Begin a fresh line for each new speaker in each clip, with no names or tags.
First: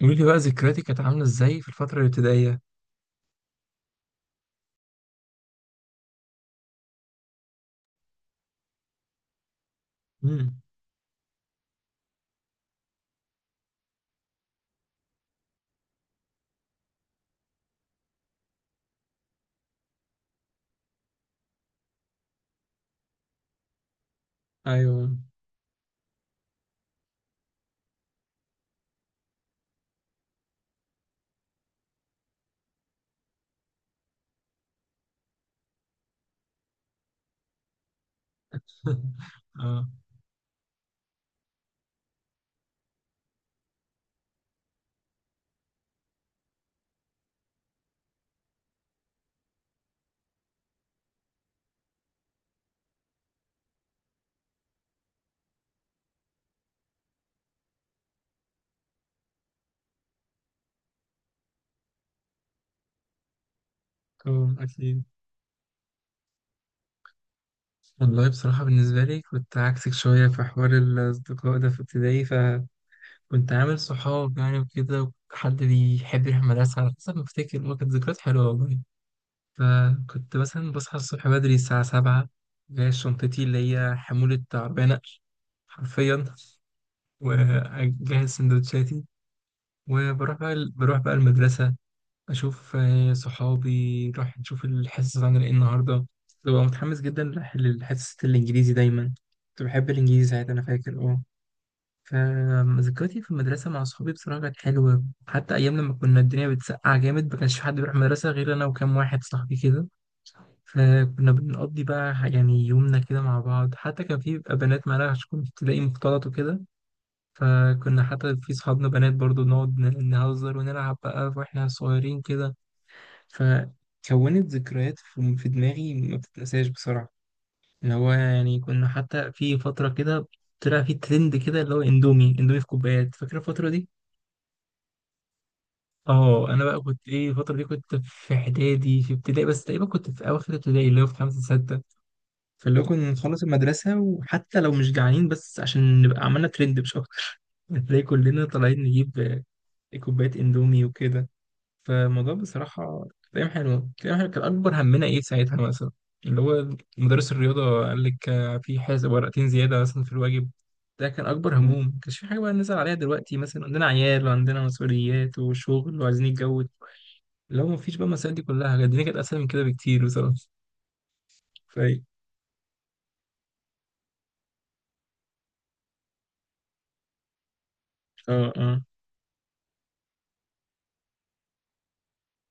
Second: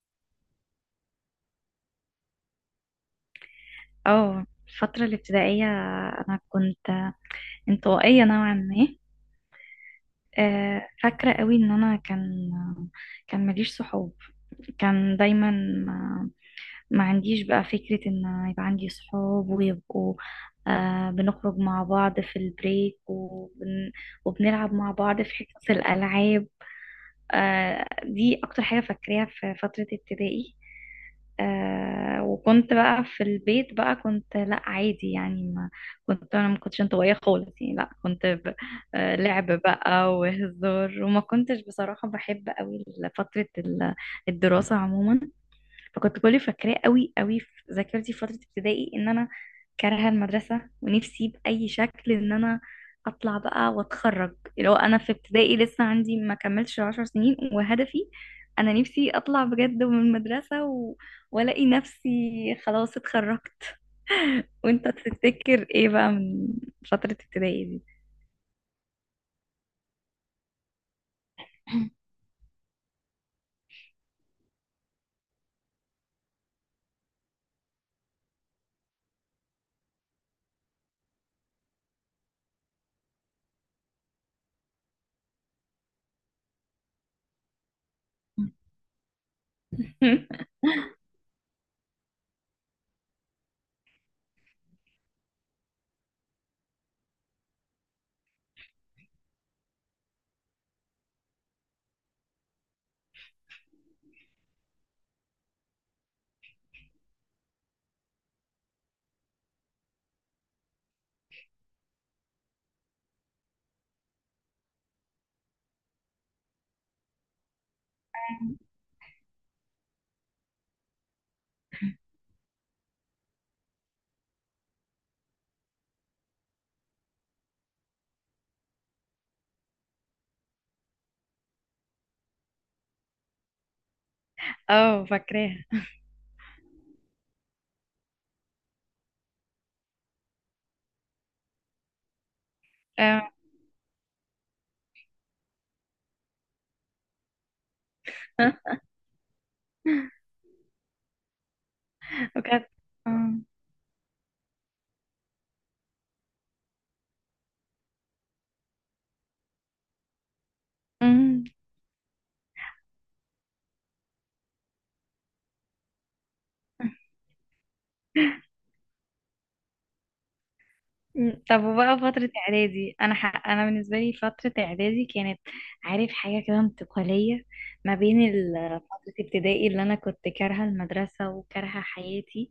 قولي لي بقى ذكرياتك كانت عاملة ازاي في الفترة الابتدائية؟
اه، الفترة الابتدائية. أنا كنت انطوائية نوعا ما.
امم.
فاكرة قوي إن أنا كان ماليش صحاب. كان دايما ما عنديش بقى فكرة إن يبقى عندي صحاب ويبقوا، بنخرج مع بعض في البريك وبنلعب مع
ايوه.
بعض في حصص الألعاب. دي اكتر حاجة فاكراها في فترة ابتدائي. وكنت بقى في البيت بقى، كنت لا عادي يعني. ما كنتش انطوائية خالص يعني، لا كنت. لعب
اه.
بقى وهزار، وما كنتش بصراحة بحب قوي فترة الدراسة عموما. فكنت كل اللي فاكراه قوي قوي في ذاكرتي في فترة ابتدائي ان انا كارهة المدرسة، ونفسي بأي شكل ان انا اطلع بقى واتخرج. لو انا في ابتدائي لسه عندي ما كملتش 10 سنين، وهدفي انا نفسي اطلع بجد من المدرسة، والاقي نفسي خلاص اتخرجت.
اه.
وانت
اكيد.
تفتكر ايه بقى من فترة ابتدائي دي؟
والله بصراحة بالنسبة لي كنت عكسك شوية في حوار الأصدقاء ده في ابتدائي، فكنت عامل صحاب يعني وكده، وكنت حد بيحب يروح المدرسة. على حسب ما افتكر هو كانت ذكريات حلوة والله. فكنت مثلا بصحى الصبح بدري الساعة 7، جايب شنطتي اللي هي حمولة عربية نقل، حرفيا. وأجهز سندوتشاتي، وبروح بقى بروح بقى المدرسة. اشوف صحابي نروح نشوف الحصص عن ايه النهارده. ببقى متحمس جدا للحصة الانجليزي دايما. كنت بحب الانجليزي ساعتها، انا فاكر، اه. فذكرياتي في المدرسه مع صحابي بصراحه كانت حلوه، حتى ايام لما كنا الدنيا بتسقع جامد، ما كانش في حد بيروح المدرسه غير انا وكام واحد صاحبي كده. فكنا بنقضي بقى يعني يومنا كده مع بعض. حتى كان في بيبقى بنات معانا، عشان كنت تلاقي مختلط وكده. فكنا حتى في صحابنا بنات برضو نقعد نهزر ونلعب بقى واحنا صغيرين كده. فكونت ذكريات في دماغي ما بتتنساش بسرعة. اللي هو يعني كنا حتى في فترة كده طلع في ترند كده، اللي هو اندومي اندومي في كوبايات. فاكر الفترة دي؟
اه، فاكراها.
اه، انا بقى كنت ايه الفترة دي؟ كنت في اعدادي في ابتدائي، بس تقريبا كنت في اواخر ابتدائي، اللي هو في خمسة ستة. فاللي هو كنا
آه.
نخلص المدرسة وحتى لو مش جعانين، بس عشان نبقى عملنا ترند مش أكتر. هتلاقي كلنا طالعين نجيب كوبايات اندومي وكده. فالموضوع
وكانت
بصراحة
آه.
كان أيام حلوة، كان أيام حلوة. كان أكبر همنا إيه ساعتها؟ مثلا اللي هو مدرس الرياضة قال لك في حاجة ورقتين زيادة مثلا في الواجب. ده كان
مم.
أكبر هموم. ما كانش في حاجة بقى نزعل عليها. دلوقتي مثلا عندنا عيال وعندنا مسؤوليات وشغل وعايزين نتجوز. لو ما فيش بقى المسائل دي كلها، كانت الدنيا كانت أسهل من كده بكتير بصراحة.
مم. طب، وبقى
فاي،
فترة إعدادي، أنا أنا بالنسبة لي فترة إعدادي كانت، عارف، حاجة كده انتقالية ما بين
اه. اه.
فترة ابتدائي اللي أنا كنت كارهة المدرسة وكارهة حياتي،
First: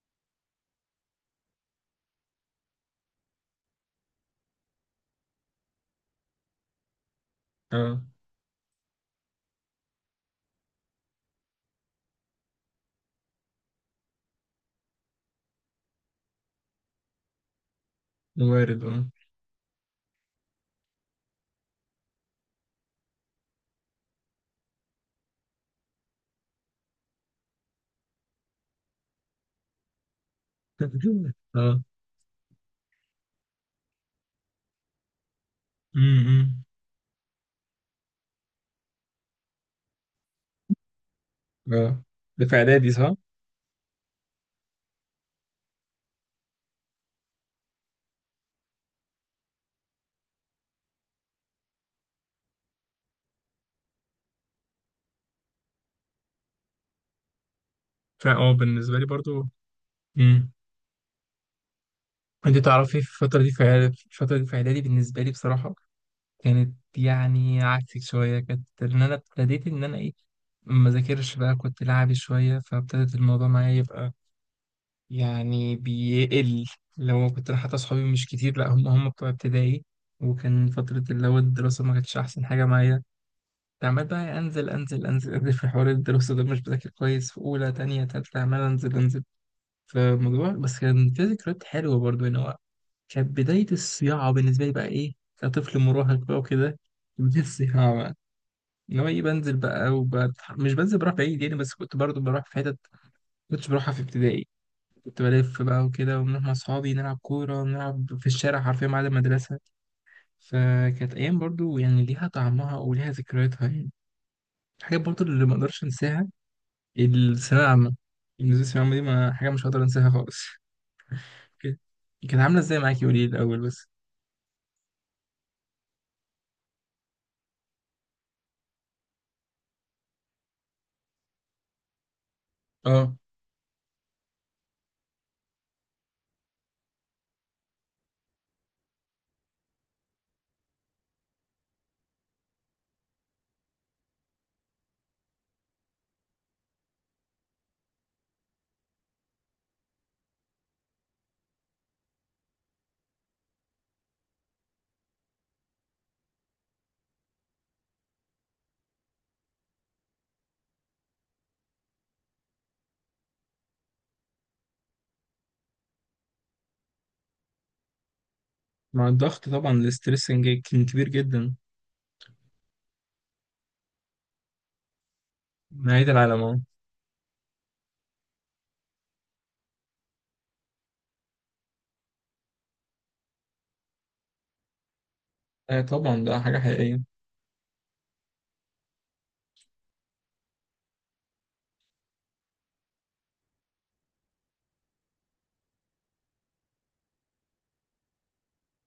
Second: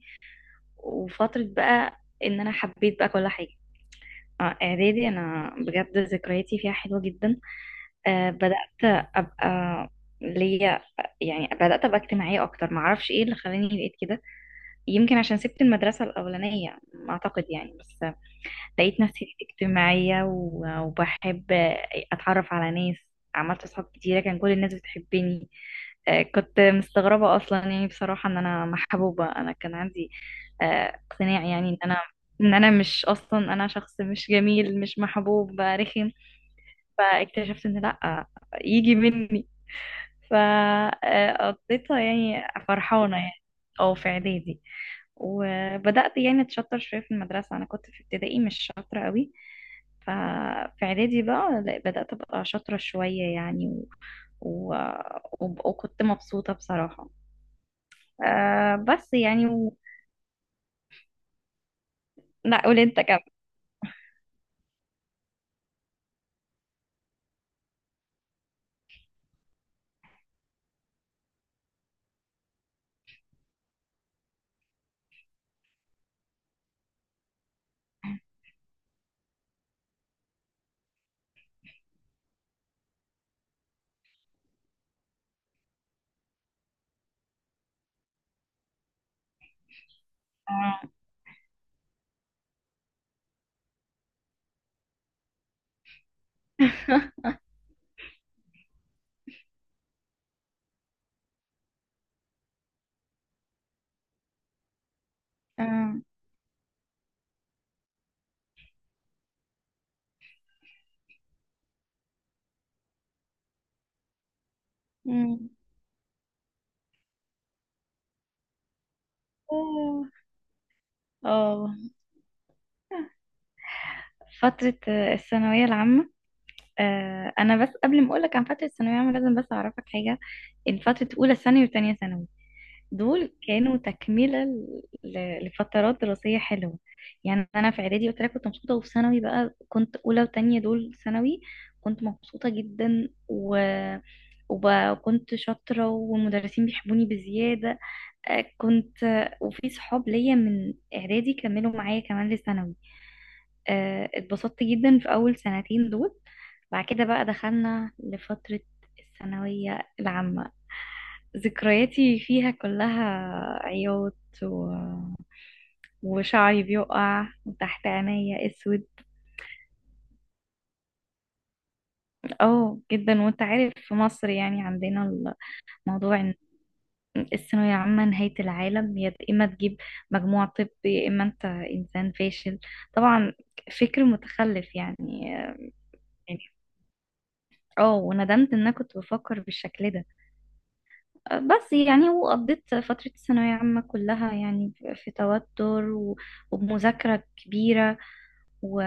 وفترة بقى إن أنا حبيت بقى كل حاجة. إعدادي أنا بجد ذكرياتي فيها حلوة جدا.
اه.
بدأت أبقى ليا يعني بدأت أبقى اجتماعية أكتر، معرفش إيه اللي خلاني بقيت كده. يمكن عشان سبت المدرسة الأولانية، أعتقد يعني بس.
وارد، اه.
لقيت نفسي اجتماعية وبحب أتعرف على ناس. عملت أصحاب كتيرة، كان كل الناس بتحبني. كنت مستغربة أصلا يعني بصراحة إن أنا محبوبة. أنا كان عندي اقتناع يعني،
اه.
إن أنا مش، أصلا أنا شخص مش جميل مش محبوب رخم.
امم.
فاكتشفت إن لأ، يجي مني،
اه.
فقضيتها
ده
يعني
في إعدادي صح؟
فرحانة يعني. أو في إعدادي وبدأت يعني اتشطر شوية في المدرسة. انا كنت في ابتدائي مش شاطرة قوي، ففي اعدادي بقى لا، بدأت ابقى شاطرة شوية يعني، و... وكنت مبسوطة بصراحة.
فا اه، بالنسبة لي
بس يعني
برضو.
و...
مم. انت
لا، قول
تعرفي
انت
في
كمان.
الفترة دي في في الفترة دي في إعدادي، بالنسبة لي بصراحة كانت يعني عكسك شوية. كانت إن أنا ابتديت إن أنا إيه، ما ذاكرش بقى، كنت لعبي شوية. فابتدت الموضوع معايا يبقى يعني بيقل. لو كنت أنا، حتى أصحابي مش كتير، لأ، هم بتوع ابتدائي. وكان فترة اللي هو الدراسة ما كانتش أحسن حاجة معايا. كنت عمال بقى أنزل أنزل، أنزل أنزل في حوار الدراسة ده، مش بذاكر كويس في أولى تانية تالتة، عمال أنزل أنزل في الموضوع. بس
آه.
كان في ذكريات حلوة برضه هنا. كانت بداية الصياعة بالنسبة لي بقى، إيه، كطفل مراهق بقى وكده. بداية الصياعة بقى، إن هو إيه، مش بنزل بروح بعيد يعني، بس كنت برضو بروح في حتت كنتش بروحها في ابتدائي. كنت بلف بقى
آه.
وكده، وبنروح مع أصحابي نلعب كورة ونلعب في الشارع، حرفيا بعد المدرسة. فكانت أيام برضو يعني ليها طعمها وليها ذكرياتها يعني. الحاجات برضو اللي
مم.
ما أقدرش أنساها. الثانوية العامة، بالنسبة للثانوية العامة دي، ما حاجة مش هقدر
آه.
أنساها خالص.
آه.
كانت، كانت عاملة إزاي معاكي؟ قولي لي الأول بس.
فترة الثانوية العامة. انا بس قبل ما اقولك عن فترة الثانوية العامة، لازم بس اعرفك حاجة. ان فترة اولى ثانوي وتانية ثانوي،
آه.
دول كانوا تكملة لفترات دراسية حلوة. يعني أنا في إعدادي قلت لك كنت مبسوطة، وفي ثانوي بقى كنت أولى وتانية دول ثانوي، كنت مبسوطة جدا وب... وكنت شاطرة والمدرسين بيحبوني بزيادة. آه، كنت آه، وفي صحاب ليا من إعدادي كملوا معايا كمان لثانوي. اتبسطت جدا في أول سنتين دول. بعد كده بقى دخلنا لفترة الثانوية العامة، ذكرياتي فيها كلها عياط، و... وشعري بيقع وتحت عينيا اسود.
مع الضغط طبعا، الاسترس كان كبير جدا.
اه، جدا. وانت عارف في مصر يعني عندنا
نهاية
الموضوع ان
العالم، اه.
الثانوية العامة نهاية العالم. يا اما تجيب مجموع، طب يا اما انت انسان فاشل، طبعا، فكر متخلف يعني.
طبعا ده
يعني
حاجة حقيقية.
اه، وندمت ان انا كنت بفكر بالشكل ده، بس يعني. وقضيت فترة الثانوية عامة كلها يعني في توتر، وبمذاكرة كبيرة، و...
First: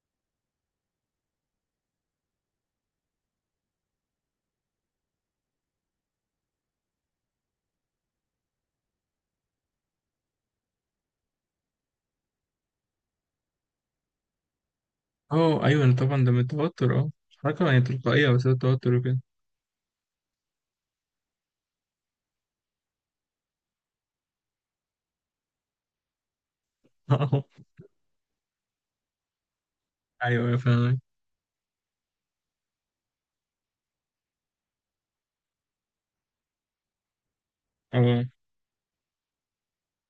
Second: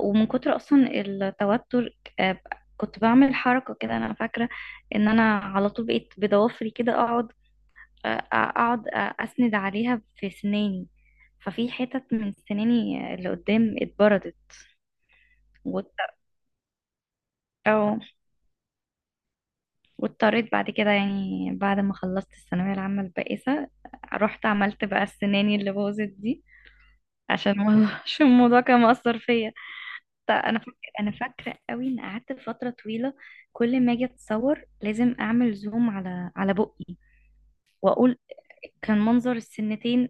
ومن كتر أصلا التوتر. كنت بعمل حركة كده أنا فاكرة، إن أنا على طول بقيت بضوافري كده أقعد، أسند عليها في سناني. ففي حتت من سناني اللي قدام اتبردت،
اه ايوه،
وات-
طبعا ده من التوتر، اه. حركة يعني
أو-
تلقائية، بس التوتر وكده.
واضطريت بعد كده يعني، بعد ما خلصت الثانوية العامة البائسة، رحت عملت بقى السناني اللي باظت دي
اه
عشان الموضوع. عشان الموضوع كان مأثر فيا. طيب
ايوه، أيوة،
انا فاكره،
فاهمك.
قوي ان قعدت فتره طويله كل ما اجي اتصور لازم اعمل زوم على بقي. واقول
اه.
كان منظر السنتين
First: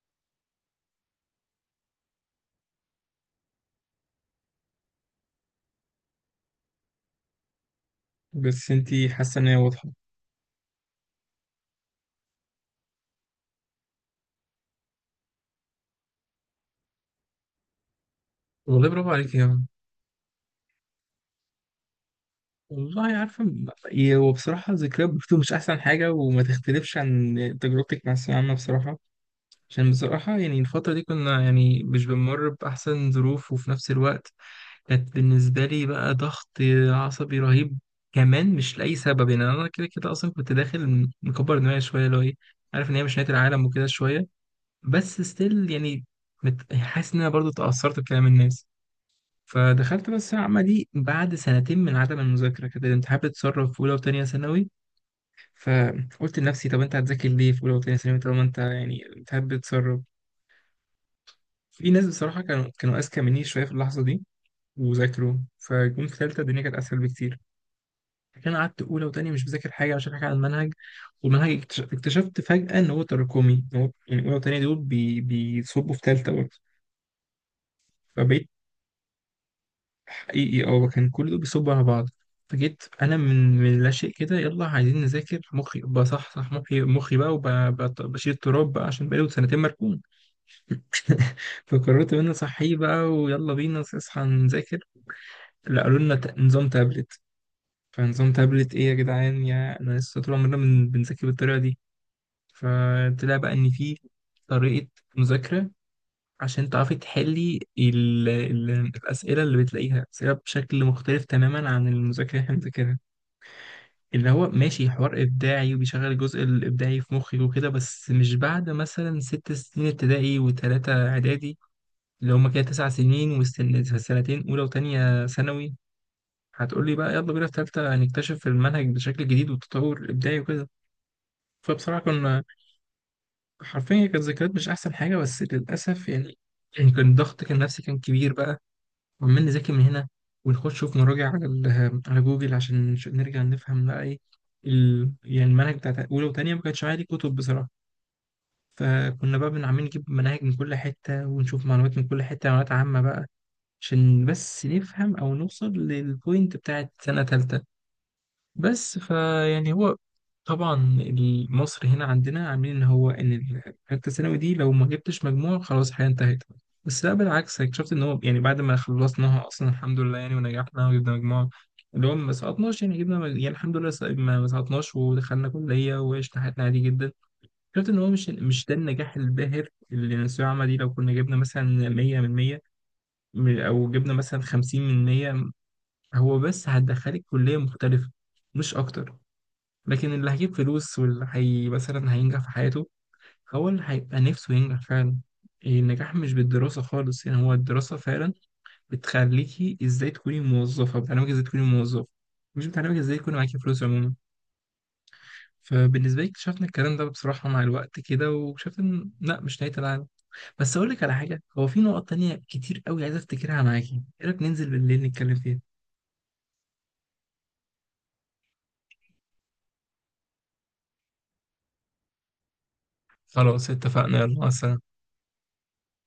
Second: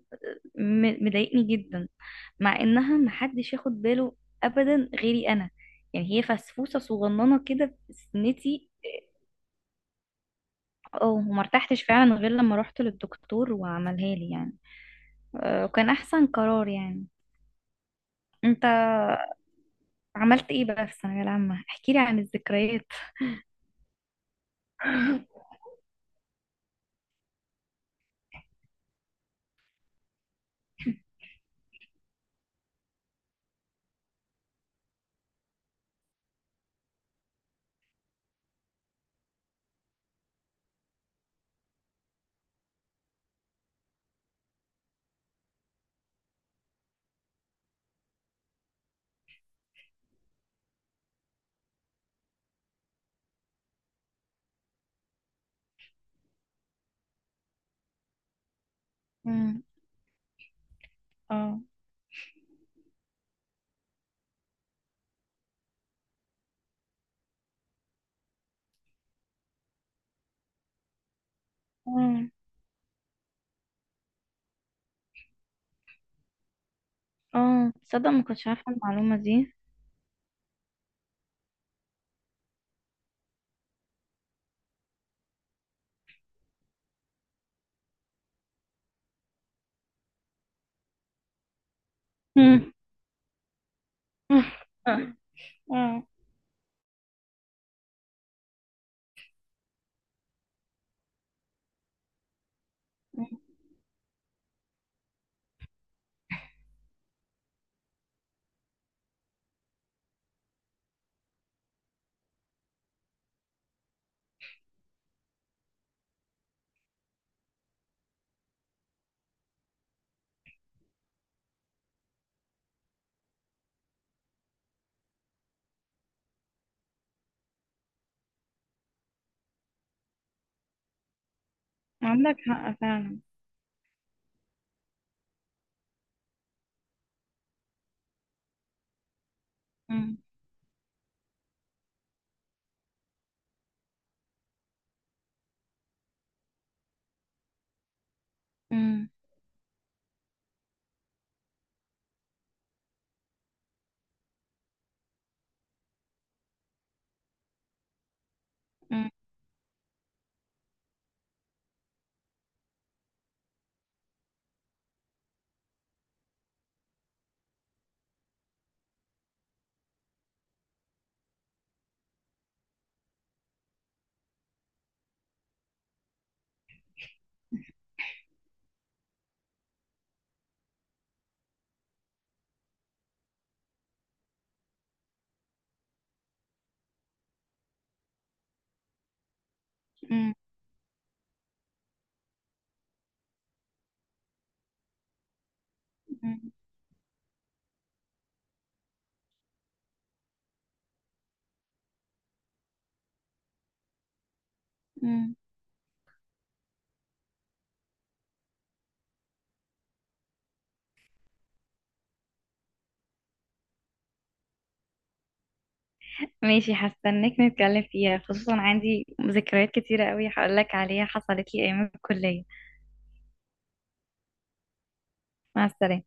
مضايقني جدا، مع انها محدش ياخد باله ابدا غيري انا. يعني هي فسفوسه صغننه كده في سنتي.
بس انتي حاسة ان هي واضحة.
اه، وما ارتحتش فعلا غير لما رحت للدكتور وعملها لي يعني. وكان احسن قرار يعني. انت
والله برافو عليك يا عم.
عملت ايه بقى في الثانويه العامه؟ احكي لي عن الذكريات.
والله عارفة، هو بصراحة ذكريات برضه مش أحسن حاجة وما تختلفش عن تجربتك مع الثانوية العامة بصراحة. عشان بصراحة يعني الفترة دي كنا يعني مش بنمر بأحسن ظروف، وفي نفس الوقت كانت بالنسبة لي بقى ضغط عصبي رهيب. كمان مش لأي سبب، يعني أنا كده كده أصلا كنت داخل مكبر دماغي شوية، اللي هو إيه، عارف إن هي مش نهاية العالم وكده شوية، بس ستيل يعني حاسس إن أنا برضه اتأثرت بكلام الناس. فدخلت بس العمة دي بعد سنتين من عدم المذاكرة كده. الامتحان بتسرب في أولى وتانية ثانوي. فقلت لنفسي، طب أنت هتذاكر ليه في أولى وتانية ثانوي طالما أنت يعني الامتحان
امم.
بتسرب.
اه.
في ناس بصراحة كانوا أذكى مني شوية في اللحظة دي، وذاكروا فجم في تالتة. الدنيا كانت أسهل بكتير. فكان قعدت اولى وتانية مش مذاكر حاجه، مش فاكر حاجه عن المنهج. والمنهج
امم.
اكتشفت فجاه ان هو تراكمي، إن هو يعني اولى وتانية دول بيصبوا في تالتة برضه.
اه، تصدق ما كنتش
فبقيت
عارفة المعلومة دي.
حقيقي، اه، كان كل دول بيصبوا على بعض. فجيت انا من لا شيء كده، يلا عايزين نذاكر. مخي بصحصح، مخي بقى، وبشيل التراب بقى عشان بقالي سنتين مركون. فقررت ان انا
امم.
صحيح بقى، ويلا بينا اصحى نذاكر.
اه.
لا، قالوا
آه.
لنا نظام تابلت. فنظام تابلت ايه يا جدعان؟ يا انا لسه طول عمرنا بنذاكر بالطريقه دي. فطلع بقى ان في طريقة مذاكرة عشان تعرفي تحلي الأسئلة، اللي بتلاقيها أسئلة بشكل مختلف تماما عن المذاكرة اللي احنا بنذاكرها. اللي هو ماشي حوار إبداعي وبيشغل الجزء الإبداعي في مخك وكده، بس مش بعد مثلا 6 سنين ابتدائي وتلاتة إعدادي، اللي هما كده 9 سنين، والسنتين أولى وتانية ثانوي، هتقولي بقى يلا بينا في تالتة نكتشف المنهج بشكل جديد والتطور الإبداعي وكده. فبصراحة
عندك
كنا
حق فعلا.
حرفيا كانت ذكريات مش احسن حاجه بس للاسف يعني. يعني كان الضغط كان نفسي كان كبير بقى، وعمال نذاكر من هنا
امم.
ونخش في مراجع على على جوجل عشان نرجع نفهم بقى ايه يعني المنهج بتاع اولى وتانية ما كانش عادي كتب بصراحه.
امم.
فكنا بقى عاملين نجيب مناهج من كل حته ونشوف معلومات من كل حته، معلومات عامه بقى، عشان بس نفهم او نوصل للبوينت بتاعت سنه تالتة. بس
امم.
فيعني هو طبعا مصر هنا عندنا عاملين ان هو ان الثالثه ثانوي دي لو ما جبتش مجموع خلاص الحياه انتهت. بس لا، بالعكس، اكتشفت ان هو يعني بعد ما خلصناها اصلا الحمد لله يعني، ونجحنا وجبنا مجموع اللي هو ما سقطناش. يعني جبنا يعني الحمد لله، ما سقطناش، ودخلنا كليه وعشنا حياتنا عادي جدا. اكتشفت ان هو مش ده النجاح الباهر. اللي الثانويه العامه دي لو كنا جبنا مثلا 100 من 100، او جبنا مثلا 50 من 100، هو بس هتدخلك كليه مختلفه، مش اكتر. لكن اللي
امم.
هيجيب فلوس واللي هي مثلا هينجح في حياته، هو اللي هيبقى نفسه ينجح فعلا. النجاح مش بالدراسة خالص يعني. هو الدراسة فعلا بتخليكي ازاي تكوني موظفة، بتعلمك ازاي تكوني موظف، مش بتعلمك ازاي يكون معاكي فلوس عموما.
امم.
فبالنسبة لي اكتشفنا الكلام ده بصراحة مع الوقت كده، واكتشفت ان لا، مش نهاية العالم. بس اقول لك على حاجة، هو في نقط تانية كتير قوي عايز افتكرها معاكي. ايه رأيك ننزل بالليل نتكلم فيها؟
ماشي، هستناك نتكلم فيها، خصوصا عندي ذكريات كتيرة قوي هقولك عليها حصلت لي أيام الكلية.
خلاص اتفقنا، يلا مثلا.
مع السلامة.